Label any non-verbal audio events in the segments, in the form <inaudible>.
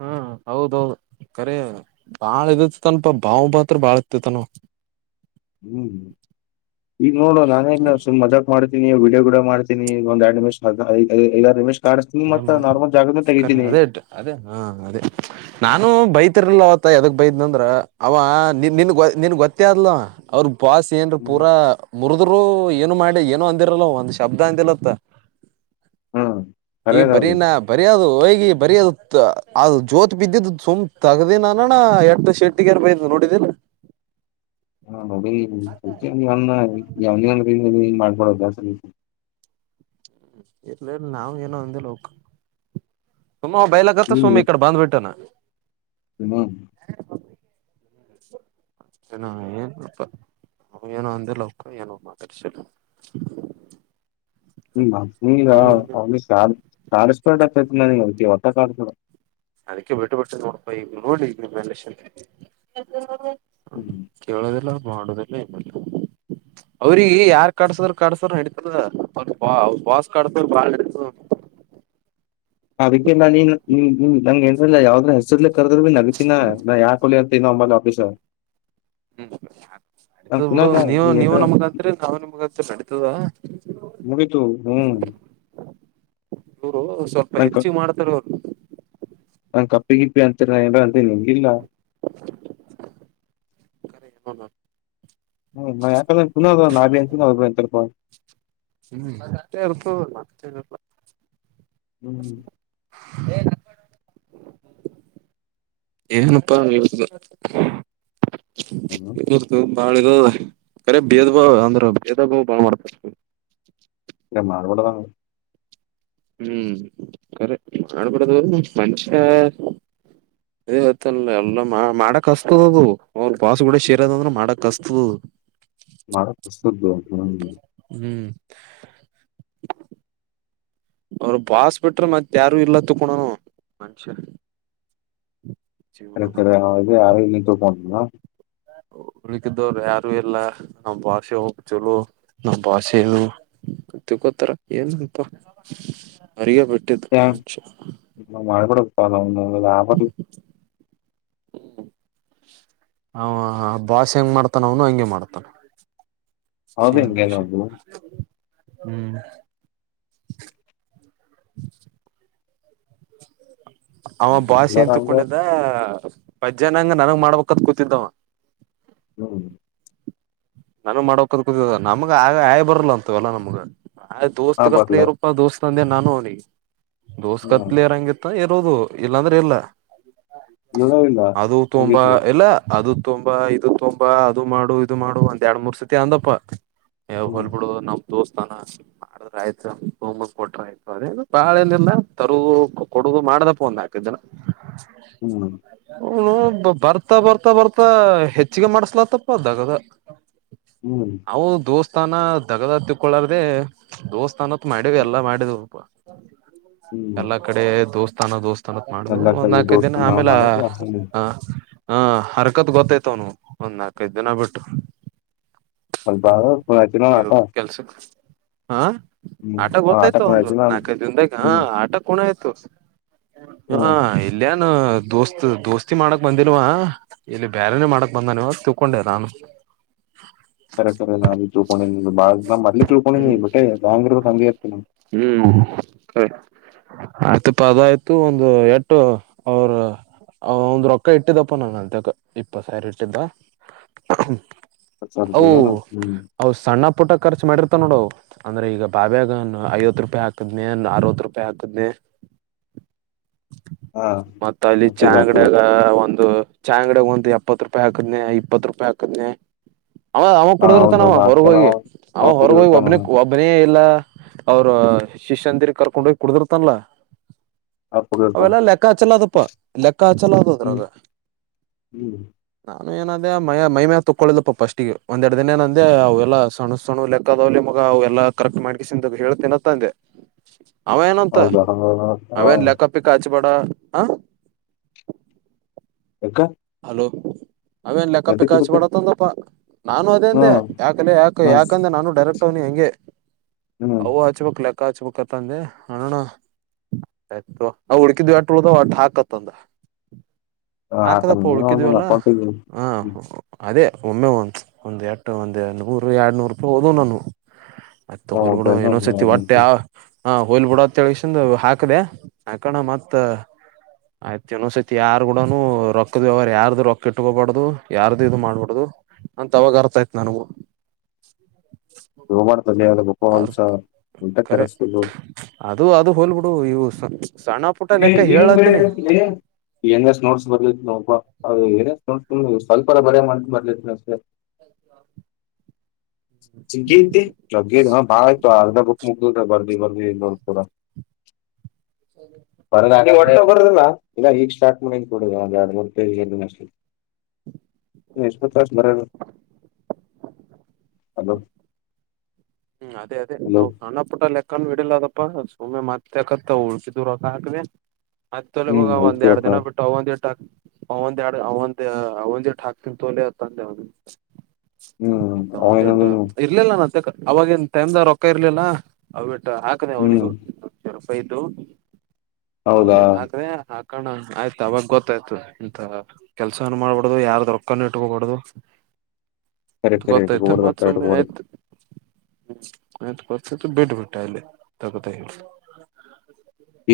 ಹ್ಮ್ ಹೌದೌದು ಖರಿ ಬಾಳ ಇದತಿ ತನಪಾ ಭಾವ ಭಾತ್ರ ಬಾಳ್ ಇತಿತನ. ಹ್ಮ್ ಹ್ಮ್. ಈಗ ನೋಡು ನಾನೇನ್ ಸು ಮಜಾಕ್ ಮಾಡಿದ್ದ. ನೀವು ವಿಡಿಯೋ ಕೂಡ ಮಾಡ್ತೀ ಒಂದ ಎರಡುಮಿಷ ಎಲ್ಲ ರಮೇಶ್. ಅದೇ ಮಾಡರ ಅದೇ ಅದೇ ಹಾ ಅದೇ ನಾನು ಬೈತ. ಗರಲ ಅವತ ಎದಕ್ ಬೈದ್ ಅಂದ್ರ ಅವ ನಿನ್ ನಿನ್ ಗೊತ್ತೇ ಆದ್ಲ ಅವ್ರ. ಪಾಸ್ ಏನ್ ಪೂರಾ ಮುರುದುರು ಏ. ಮಾಡಿ ಏನೊ ಅಂದಿರಲ್ಲ ಒಂದ್ ಶಬ್ದ ಅಂದಿಲ್ಲತ್ತ. ಹಾ ಈ ಕರೇದ ಅದು ಬರೀನಾ ಬರಿ ಅದು ಹ. ಬರಿ ಅದು ಅ ಜೋತ್ ಬಿದ್ದಿದ್ದು ಸುಮ್ ತಗ್ದನಾನಣ ಎಟ್ಟ ಶೆಟ್ಟಗರ್ ಬಯ ನೋಡಿದನ. ಹಾ ನೋಡ ಯಾವನನ್ರಿ. ಮಾಡ್ಕೊಡೋಸ. ಇರ್ಲ್ಲ ಇರ್ಲ್ಲ ನಾವವು ಏನೋ ಒಂದೇ ಲೋಕ. ಸುಮ್ಮಾ ಬಯಲಗತ್ತ ಸುಮ್ಮಿ ಈ ಕಡೆ ಬಂದ್ಬಿಟ್ಟನ ಹನ್ನ. ನ ಏನ್ಪ್ ಅವ ಏನೋ ಅಂದ ಲೌಕ ಏನೋಮ್ಮ ಕಸಿಲ್ಲ. ಹ್ಮ ಈಗ ಅಲ್ಲಿ ಕಸ್ಪಟ್ ಆ ನನ ಹೊತವತ್ತು. ಹ್ಮ್ಮ್. ಅದಕ್ಕೆ ಬಿಟ್ಟು ಬಿಟ್ಟು ನೋಡ್ಪಾ ಈ ನೋಡಿ ಈ ನಿಲೆ. ಕೇಳೋದಿಲ್ಲ. ದ ಅವ್ರಿಗೆ ಯಾರ್ ಕಡ್ಸದ್ರರು ಕಡ್ಸ್ರ ನಡೀತದ ಅವ್ರ ಬ ಬಾಸ್ ಕಡಸ್ರ ಬಾಳ್ ನಡೀತದ. ಅದಕ್ಕೆಲ್ಲ ನೀನ್ ನಂಗಗೆ ಏನಲ್ಲ ಯಾವದ್ರ ಹೆಸರ್. ಕದ ಭ ನಗೀನ ನಾ ಯಾಕ ಹೊ ಅ. ಈ ನಂಬರ್ಲ್ಪಿ ಸ. ಹ್ಮ್ ನಡತದ್ ಬಿಡು ಕುನಾಗ ನೀವು ನೀ ನೀವು ಏನ್ರ ನಮಗತ್ರಿ ನಾವೇ ನಮಗತ್ರಿ ನಡಿತದ. ಮುಗಿತು ಹ್ಮ್ ಸ್ವಲ್ಪ ಹೆಚ್ಚಿಗೆ ಮಾಡ್ತಾರ ಅವರು. ನಾನ ಕಪ್ಪಿ ಗಿಪ್ಪಿ ಅಂತ. ಬಂತನಂಗಿಲ್ಲ. ಹ್ಮ ಯಾಕ್ರು ಅಗ ಅಂತ. ಹ್ಮ್ ಎರ್ಪಲ್ಲ. ಹ್ಮ್ ಹ್ಮ. ಏನುಪ್ಪ. ಇತ. ಹ್ಮ್ ಬಾಳ ಇದು ಅರೆ ಭೇದ್ ಭಾವ ಅಂದ್ರೆ ಭೇದ ಭಾವ ಬಾಳ ಮಾಡ್ತ. ಹ್ಮ್ಮ್. ಎಮ್ಮಳಡ ತಂಗ. ಹ್ಮ್ ಅಖರಿ ಮಾಡಬಿಡದು ಮಷ ಇದತ್ತಲ್ಲ ಎಲ್ಲ ಮಾಡಕ್ ಹಸ್ತದದು ಅವ್ರ ಬಸ್ಗೂಡ ಸೇರದಂದ್ರ ಮಾಡಕ್ ಹಸ್ತದದು. ಮಾರ ಪ್ರ ಹ ಹ ಹ್ಮ್ ಅವರು ಬಾಸ್ಪಟ್ರ ಮತ್ತೆ ತಾರ ಇಲ್ಲಾ ತಕಣಾನ ಮನುಷ ಸರಿತರಿ ಯ ನೀನ್ ತೊಗೊಂಡ ಹಳಿಕಿದ್ದವರು ಯಾರು ಎಲ್ಲ ನಾವ್ ಭಾಷೆ ಹೋಗ ಚಲೋ ನಾವ್ ಭಾಷೆನು ತಿಕ್ಕೋತಾರ ಏನ್ಂತ ಅರಿಯ ಬಿಟ್ಟಿದ್ದ ಮಚ್ಚ ಹ ಾ ಹ ಭಾಷ ಹೆಂಗ ಮಾಡ್ತಾನ ಅವನು ಹಂಗಗೆ ಮಾಡ್ತಾನ ಹೌದ ಹಿಂಗೆ ಸೇಂಟು ಸೇಮ ನಮ್ದು ಹ್ಮ್ ಹ್ಮ್ ಅವ ಭಾಷೆ ಎಲ್ಲಾರ ಅ ಹಂಗ ತಕೊಂಡಿದ್ದ ಪಜ್ಯಾಹನಂಗ ನನಂಗ ಮಾಡ್ಬೇಕತ್ ಕೂತಿದ್ದವ ಹ್ಮ್ ನಾನು ಮಾಡೋಕದ ಕೂತ ನಮ್ಗ ಆಗ ಆಯಿ ಬರ್ಲ್ಲ ಅಂತ ಅಲ್ಲಾ ನಮ್ಗ ಅದ ಆ ದೋಸ್ತ್ ಕಪ್ಲೆ ಬರ್ಲ ಇರಪ್ಪಾ ದೋಸ್ತ್ ೊಂದೆ ನಾನು ಅವನಿಗೆ ದೋಸ್ತ ಹ್ಮ್ ಕತ್ಲೇರಂಗ ಇರೋದು ಇಲ್ಲಾಂದ್ರೆ ಇಲ್ಲ ಇಲ್ಲ ಇಲ್ಲ ಅದು ತುಂಬಾ ಮುಗೀತು ಇಲ್ಲ ಅದು ತುಂಬಾ ಇದು ತುಂಬಾ ಅದು ಮಾಡು ಇದು ಮಾಡು ಅ ಎರಡ್ ಮೂರ್ ಸತಿ ಅಂದಪ್ಪ ಯಾವ್ ಹ್ಮ್ ಹೊೋಗಲ್ಬ ಬಿಡುದುದು ನಮ್ ದೋಸ್ಥಾನ ಮಾಡಿದ ಆಯ್ತ ಹಮ ಕೊಟ್ರ ಆಯ್ತ ಅದ ಬಾಳೆನಿಲ್ಲ ತರುಗ ಕೊಡುಗು ಮಾಡ್ದಪ್ಪ ಒಂದ ಹಾಕದ ಜಿನ ಹ್ಮ್ ಹ್ಮ್ ಹನು ಬರ್ತಾ ಬರ್ತಾ ಬರ್ತಾ ಹೆಚ್ಚಿಗೆ ಮಾಡಸ್ಲತ್ತಪ್ಪದಾಗದ ಹ್ಮ್ ಅವು ದೋಸ್ತ್ ದೇವಸ್ಥಾನ ದಗದ ಹತ್ತಕ್ಕೊಳ್ಳಾರ್ದೇ ದೇವಸ್ಥಾನ ಮಾಡಿವ ಎಲ್ಲ ಮಾಡ್ವು ಬಾಹ ಹ್ಮ್ ಎಲ್ಲಾ ಕಡೆ ದೋಸ್ತ್ ತ ದೋಸ್ ತನಪ ಮಾಡ್ ಎಲ್ಲ ಕೈ ಒಂದ್ ನಾಲ್ಕ ದಿನ ದೋಸ್ತ ನಾವ್ ಆಮೇಲೆ ಮಾಡದ ಹ್ಮ್ ಹ ಹಾ ಹರಕತ್ ಗೊತ್ತಾಯ್ತವ ಒಂದ್ ನಾಲ್ಕೈದು ದಿನ ಬಿಟ್ಟು ಮಬ ಕುನ ಚನಣತ ಇವು ಕೆಲ್ಸಕ್ ಹಾ ಆಟ ಗೊದತ್ತಾಯ್ತ ಒಂದಂದು ನಾಲ್ಕೈದು ದಿನದಾಗ ಹ್ಮ್ ಆಟ ಕಣ ಆಯ್ತ ಸ ಹ್ಮ್ ಹ ಇಲ್ಲ ನ ದೋಸ್ತ್ ದೋಸ್ತಿ ಮಾಡಕ್ ಬಂದಿಲ್ವ ಇಲ್ಲಿ ಬೇರೆನೆೇ ಮಾಡಕ್ ಬಂದನ್ವ ತಕೊಂಡೆ ನಾನು ಕರಕರೆ ನಾವಿದ್ದರುಪ ಬಾ ನಾ್ ಮದ್ಲಿ ತಿಳ್ಕೊಂಡ ನೀ ಹ್ಮ್ ಬಿಟ್ಟೆಾಂಗರ ಸಂೆ ಇರ್ತನ <unintelligible> ಹ್ಮ್ ಸರಿ ಆಯ್ತಪ್ಪ ಅದಾಯಯ್ತು ಒಂದು ಎಟ್ಟು ಅವ್ರ ಒಂದ್ ರೊಕ್ಕ ಇಟ್ಟಿದ್ದಪ್ಪ ನಾನ ಅ ಇಪ್ಪ ಸಾವರ ಇಟ್ಟಿದ್ದ ಹೌ ಜೀವನ ಹ್ಮ್ ಹ ಸಣ್ಣ. ಊಟ ಖರ್ಚು ಮಾಡಿರ್ತ ನೋಡ ಅಂದ್ರೆ ಈಗ ಬಾಬ್ಯಾಗಾನ ಐವತ್ತು ರೂಪಾಯಿ ಹಾಕ್ತದ್ನಿ ಅ ಅರ್ವತ್ ರೂಪಾಯಿ ಹಾತದ್ನಿ. ಹಾ ಮತ್ತ ಅಲ್ಲಿ ಅಕ್ಕಿದ ಚಂಗಡಾಗ ಹಾ ಒಂದು. ಚಾಯ್ ಅಂಗಡಿ ಹ ಒಂದು ಎಪ್ಪತ್ತು ರೂಪಾಯಿ ಹಾಕದ್ನೆ ಇಪ್ಪತ್ ರೂಪಾಯಿ ಹಾಕದನನೆ. ಅವ ಅವ ಹೌದ್ ಕುಡಿದಿರ್ತಾನವ ಹೌದ್ ಹೊರಗ ಆಗ್ತನ ಹೋಗಿ. ಅವ ಆ ಕುರಿ ಹೊರಗೋಗಿ ಇರ್ತಾನ ಒಬ್ಬನ ಒಬ್ಬನ. ಇಲ್ಲ ಅವ್ರ ಶಿಷ್ಯಂದಿರಿ ಕರ್ಕೊಂಡ ಹೋಗಿ ಕುಡುದರ್ತಲ್ಲ ಆ ಕುರಿ ಇರ್ತಾನ ಅವೆಲ್ಲ ಲೆಕ್ಕಾಚಲ ಅದಪ್ಪ ಲೆಕ್ಕ ಹಚಲ ಹ್ಮ್ ಅದುದ್ರಾಗ ಹ್ಮ್ ನ ಏನಂದ ಮೈಮ್ಯಾಲ ತಕ್ಕೊಳಿದಪ್ಪ ಫಸ್ಟಿಗೆ ಒಂದೆರ ದಿನ ಏ ಅಂದೆ ಅವೆಲ್ಲ ಸಣ್ಣ ಸಣು ಲೆಕ್ಕದವಲಿ ಮಗ ಎಲ್ಲಾ ಕರೆಕ್ಟ್ ಮಾಡ್ಿಂದ ಹ ತಿನ್ನತ್ತಂದೆ ಅವೇ ಏನಂತ ಹೌದಾ ಹ ಹಾ ಅವೇನ್ ಲೆಕ್ಕಪಿಕ್ಕ ಬಡ ಆ ಹ್ಮ್ಮ್. ಹಲೋ. ಅವೇನ್ ಲೆಕ್ಕ ಪಿಕ್ಕ ಇದಕ್ಕೆ ಹಚ್ಚಿಬಡತ್ತಂದಪ್ಪಾ ನಾನು ಅದೇಂದೆ ಹ್ಮ್ ಯಾಕ ಯಾಕೆ ಹ್ಮ್ ಯಾಕಂದ್ರೆ ನಾನು ಡೈರೆಕ್ಟ್. ವನಿ ಹೆಂಗೆ. ಹ್ಮ್ ಅವು ಹಚಬೇಕಕ್ಲ. ಅಕ್ಕಚ್ ಬಕ್ಕತ್ತ ಅಂದೆ ಅಣೋಣ ಆಯತ ನಾವು ಹುಡ್ಕಿದ್ಟ ಉಳ್ದ ಒಟ್ಟ ಹಾಕತ್ತಂದ. ಹ ಹತ. ಹಕ್ಕಿದವಲ್ಲ ಹ. ಅದೇ ಒಮ್ಮೆ ಒಂದುಸ ಒಂದು ಎಟ್ಟು ಒಂದು ನೂರು ಎರಡು ನೂರು ರೂಪಾಯಿ ಹದ ನಾನ. ಅತ್ತ ಹೊೋಲ್ ಬಿಡ ಏನೋ ಸತಿ ಹೊಟ್ಟೆ ಆ. ಹಾ ಹೋಲ್ ಬಿಡ ತೆಳ್ಗಸನ್ ಹಾಕದೆ ಹಾಕಣ ಮತ್ ಆಯ್ತ್ ಇನ್ನ್ಸೈತಿ ಯಾರ್ ಕೂಡನು ರೊಕ್ತ. ಹ್ ಅವರು ಯಾರ್ದ ರೊಕ್ಕ ಇಟ್ಕೋಬಾರಡ್ದು ಯಾರ್ದು ಇ ಮಾಡ್ಬಾರಡ್ದು ಅಂತ ಅವವಾಗ ಅರ್ಥ ಆತ್ ನನಗೂ. ನೀ ಮಾಡ್ತಾನ. ಅ ಕರೆ ಅದು ಅದು ಹೋಲ್ಬಿಡು ಹ ಯೂಸ್ ಏನ್ ಬರತತ್ಲಿ ಏನಷ್ಟ ನೋಡ್ಸ್ ಬರ್ಲತ್ ನಬ ಅೌದು ಏನ ನೋಡ್ಕ ಸ್ವಲ್ಪ ಬರ ಮಾಡ ಬರ್ಲತ್ನ ಸೇ ಭಾಗ ಅರ್ಧ ಬುಕ್ ಮುಗ ಬರ್ದಿ ಬರ್ದಿ ನೋ ಕೂಡ ಬ ಬಿಲ್ಲ ಇಲ್ಲ ಈಗ್ ಸ್ಟಾರ್ಟ್ ಮಾಡತ್ ಬ ಹಲೋ. ಹ್ಮ್ ಅದೇ ಅದೇ ಹಲೋ ಅವ್ ಸಣ್ಣ ಪುಟ್ಟ ಲೆಕ್ಕನ ಇಡಿಲದ ಪ್ಪ ಸುಮಮ್ಮನೆ ಮತ್ತೆಾಕತ್ತ ಉಳ್ಸಿದು ರೊಕ್ಕ ಹಾಕ್ದೆ ಮತ್ತ ಹ್ಮ್ ಒಂದ ಓಕೆ ಎರ ಅಕ್ಕ ದಿನ ಬಿಟ್ಟು ಒಂದ ಎರಡು. ಅವ ಎ ಅವಂದ ಅವಂದ ಹಾಕ್ತನ್ ತೋಲೆ ತಂದೆ ಅವ ಹ್ಮ್ ಆಯ್ತಾ ಒಂದ್ಟ್ಟು ಅವೇನನು ಇರ್ಲಿಲ್ಲ ನ ಅವಾಗನ್ ಟೈಮ್ ರೊಕ್ಕ ಇರ್ಲಿಲ್ಲ. ಹಾಕದೆ ಹ್ಮ್ ಅವನಗೂ. ದು ಹೌದಾ ಹೌದತ್ ಹಾಕ್ರ ಹಾಕ ಕಣ ಆಯ್ತು ಅವಾಗ ಗೊತ್ತಾಯ್ತು ಎಂತ ಕೆಲ್ಸಾನ ಮಾಡ್ಬಡದು ಯಾರ ದೊಕ್ಕನ್ನು ಇಟ್ಟಕಬಡುದು. ಕರೆಕ್ಷನ ಕಣ ನತ್ತ ಕಣುದು ಹ್ಮ ಕೊತ ಬಿಡ್ ಬಿಟ್ಟ ಅ ತಕತ ಹೇಳ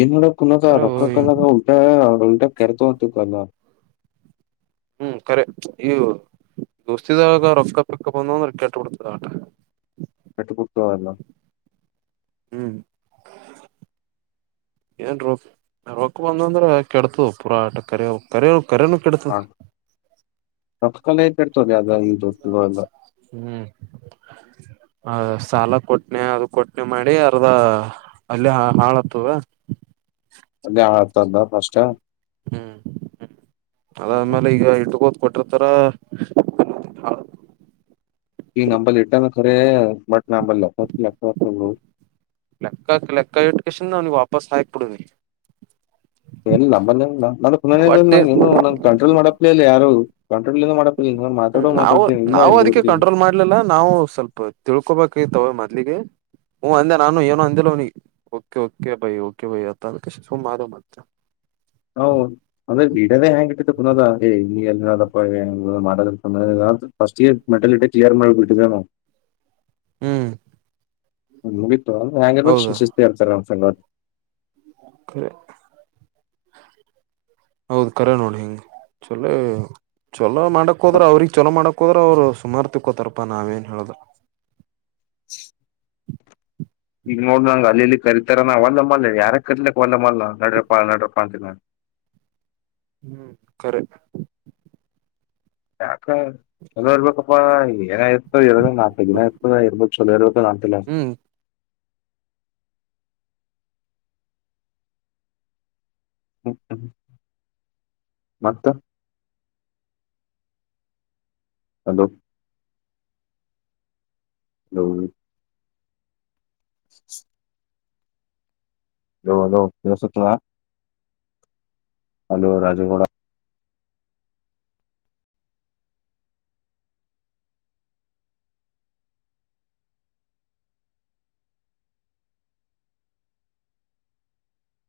ಏನ್ ಮಾಡೋಡಕ್ ಕುನದ ರೊಕ್ಕ ಕಲ್ಲಾಗ ಉಲ್ಟಾ. ಅವಟ ಕರೆತ ಹೊತಕಲ್ಲ. ಹ್ಮ್ ಕಖರೆ ಈ ದೋಸ್ತಿದಾಗ ರಫ್ಕ ಪಿಕ್ಕಪ್ ಅಂದ ಅಂದ್ರೆ ಕೆಟ್ಟ ಬಿಡ್ತದ ಆಟ. ಕೆಟ್ಟು--ಪುತಲ್ಲ ಹ್ಮ್. ಏನ್ ರೊ ರೊಕ್ಕ ಬಂದಂದ್ರೆ ಕೆಡತದ ಪೂರಾ ಕ ಕರನು ಕೆಡತ. ಹ ರೊಕ್ಕ ಕಲೆ ಕೆಡ್ತದೆ ಅದ ಈ ದೋಸ್ತಿಗಳೆಲ್ಲ ಹ್ಮ್. ಹ ಸಾಲ ಕೊಟ್ನೆ ಅದು ಕೊಟ್ನೆ ಮಾಡಿ ಅರ್ದ ಅಲ್ಲಿ ಹಾಳತ್ತದ. ಅಲ್ಲಿ ಆತಲ್ಲ ಫಸ್ ಹ್ಮ್ ಹ್ಮ್ ಅದಾದ್ಮೇಲೆ ಈಗ ಹಟ್ಟಗೋದ್ ಕೊಟ. ತರ ಈ ನಂಬ ಇಟಾನ ಖರ ಬಟ್. ನಂಬಲೆಕ್ಕ ಲಕ್ಕು ಲೆಕ್ಕಕ್ ಲೆಕ್ಕ ಇಟ್ಕೇಶಿಂದ ವಾಪಸ್ ಆ ಎ ಎಲ್ಲ ಬ ನನಕ್ನ ಒಟ್ಟೆ ನಂಗ ಏನು ನಂಗ್ ಕಂಟ್ರೋಲ್ ಮಾಡಕ್ ಇಲ್ಲ ಯಾರು. ಕಂಟ್ರೋಲ್ ಏನು ಮಾಡಪ್ಲೇ ಇಲ್ಲ ನಾನು ಹ್ಮ್ ಮಾತಾಡೋ ನಾವು ಮಾತಾಡ್ತೀನಿ ಇಲ್ಲ ನಾವು ಅದಕ್ಕೆ ಮುಗಿಡ್ತೀನಿ ಕಂಟ್ರೋಲ್ ಮಾಡ್ಲಿಲ್ಲ ನಾವು ಸ್ವಲ್ಪ ತಿಳ್ಕೊಬೇಕ. ಮಲಿಗೆ ಅಂದೆ ನಾನ ಏನ ಅಂದೆಲು ನೀ ಓಕೆ ಭೈ ಓಕೆ ಅತ್ತ ಶ ಮಾಡಾರ ಹ್ ಅಂದ್ರೆ ಬಿಡದೇ ಹೆಂಗ್ ಇಟ್ಟತ್ತು ಪುನದ ಏ ಇ ಎಲ್ಲಿದಪ್ಪ ಮಾಡದ ಫಸ್ಟ್ ಇಯರ್ ಮೆಟಲ್ ಇ ಕ್ಲಿಯರ್ ಮಾಡ ಬಿಟ್ಟಿದ್ರ ನಾವು ಹ್ಮ್ ಹ ಹಂಗಗೆಲ್ಲ ಶಿಸ್ತಿ ಇರ್ತ ಸಂಗತ್ ಹ ಹೌದ ಕರೆ ನೋಡಿ ಹೆಿಂಗ ಚಲ ಚಲ ಮಾಡಕೋದ್ರ ಅವ್ರಗ್ ಚಲೋ ಮಾಡಕೋದ್ರ ಅವ್ರು ಸುಮಾರ್ಥಿಕೋತಾರಪ್ಪಾ ನಾವ ಏನ್ ಹೇಳುದು ಈಗ ನೋಡ ನಂಗ ಅಲ್ಲಿ ಇಲ್ಲಿ ಕರಿತಾರ ನಾ ಒಲ್ಲ ಮಲ್ಲ ಯಾರ ಕರ್ಲಿಕ್ಕಕ್ ಒಲ್ಲ ಮಲ್ಲ ನಡ್ರಪ್ಪ ನಡಪ್ಪ ಅಂತ ನ ಹ್ಮ್ ಕರೆಕ್ ಹಾ <inaudible> ಚಲೋ ಇರ್ಬೇಕಪ್ಪಾ ಏನ ಇತ ಇರದ ನಾಲ್ಕು ದಿನ ಇರ್ತದ ಇರ್ಬೇಕ ಚರ ಇ ನಾಲ್ಲ ಹ್ಮ್ ಹ್ಮ್ ಹ್ಮ್್ಮ ಮತ್ತ ಅಲೋ ಹ್ಮ್ <inaudible> ಹಲೋ ಹಲೋ ಯ ಸತದ ಹಲೋ ರಾಜಗೌಡ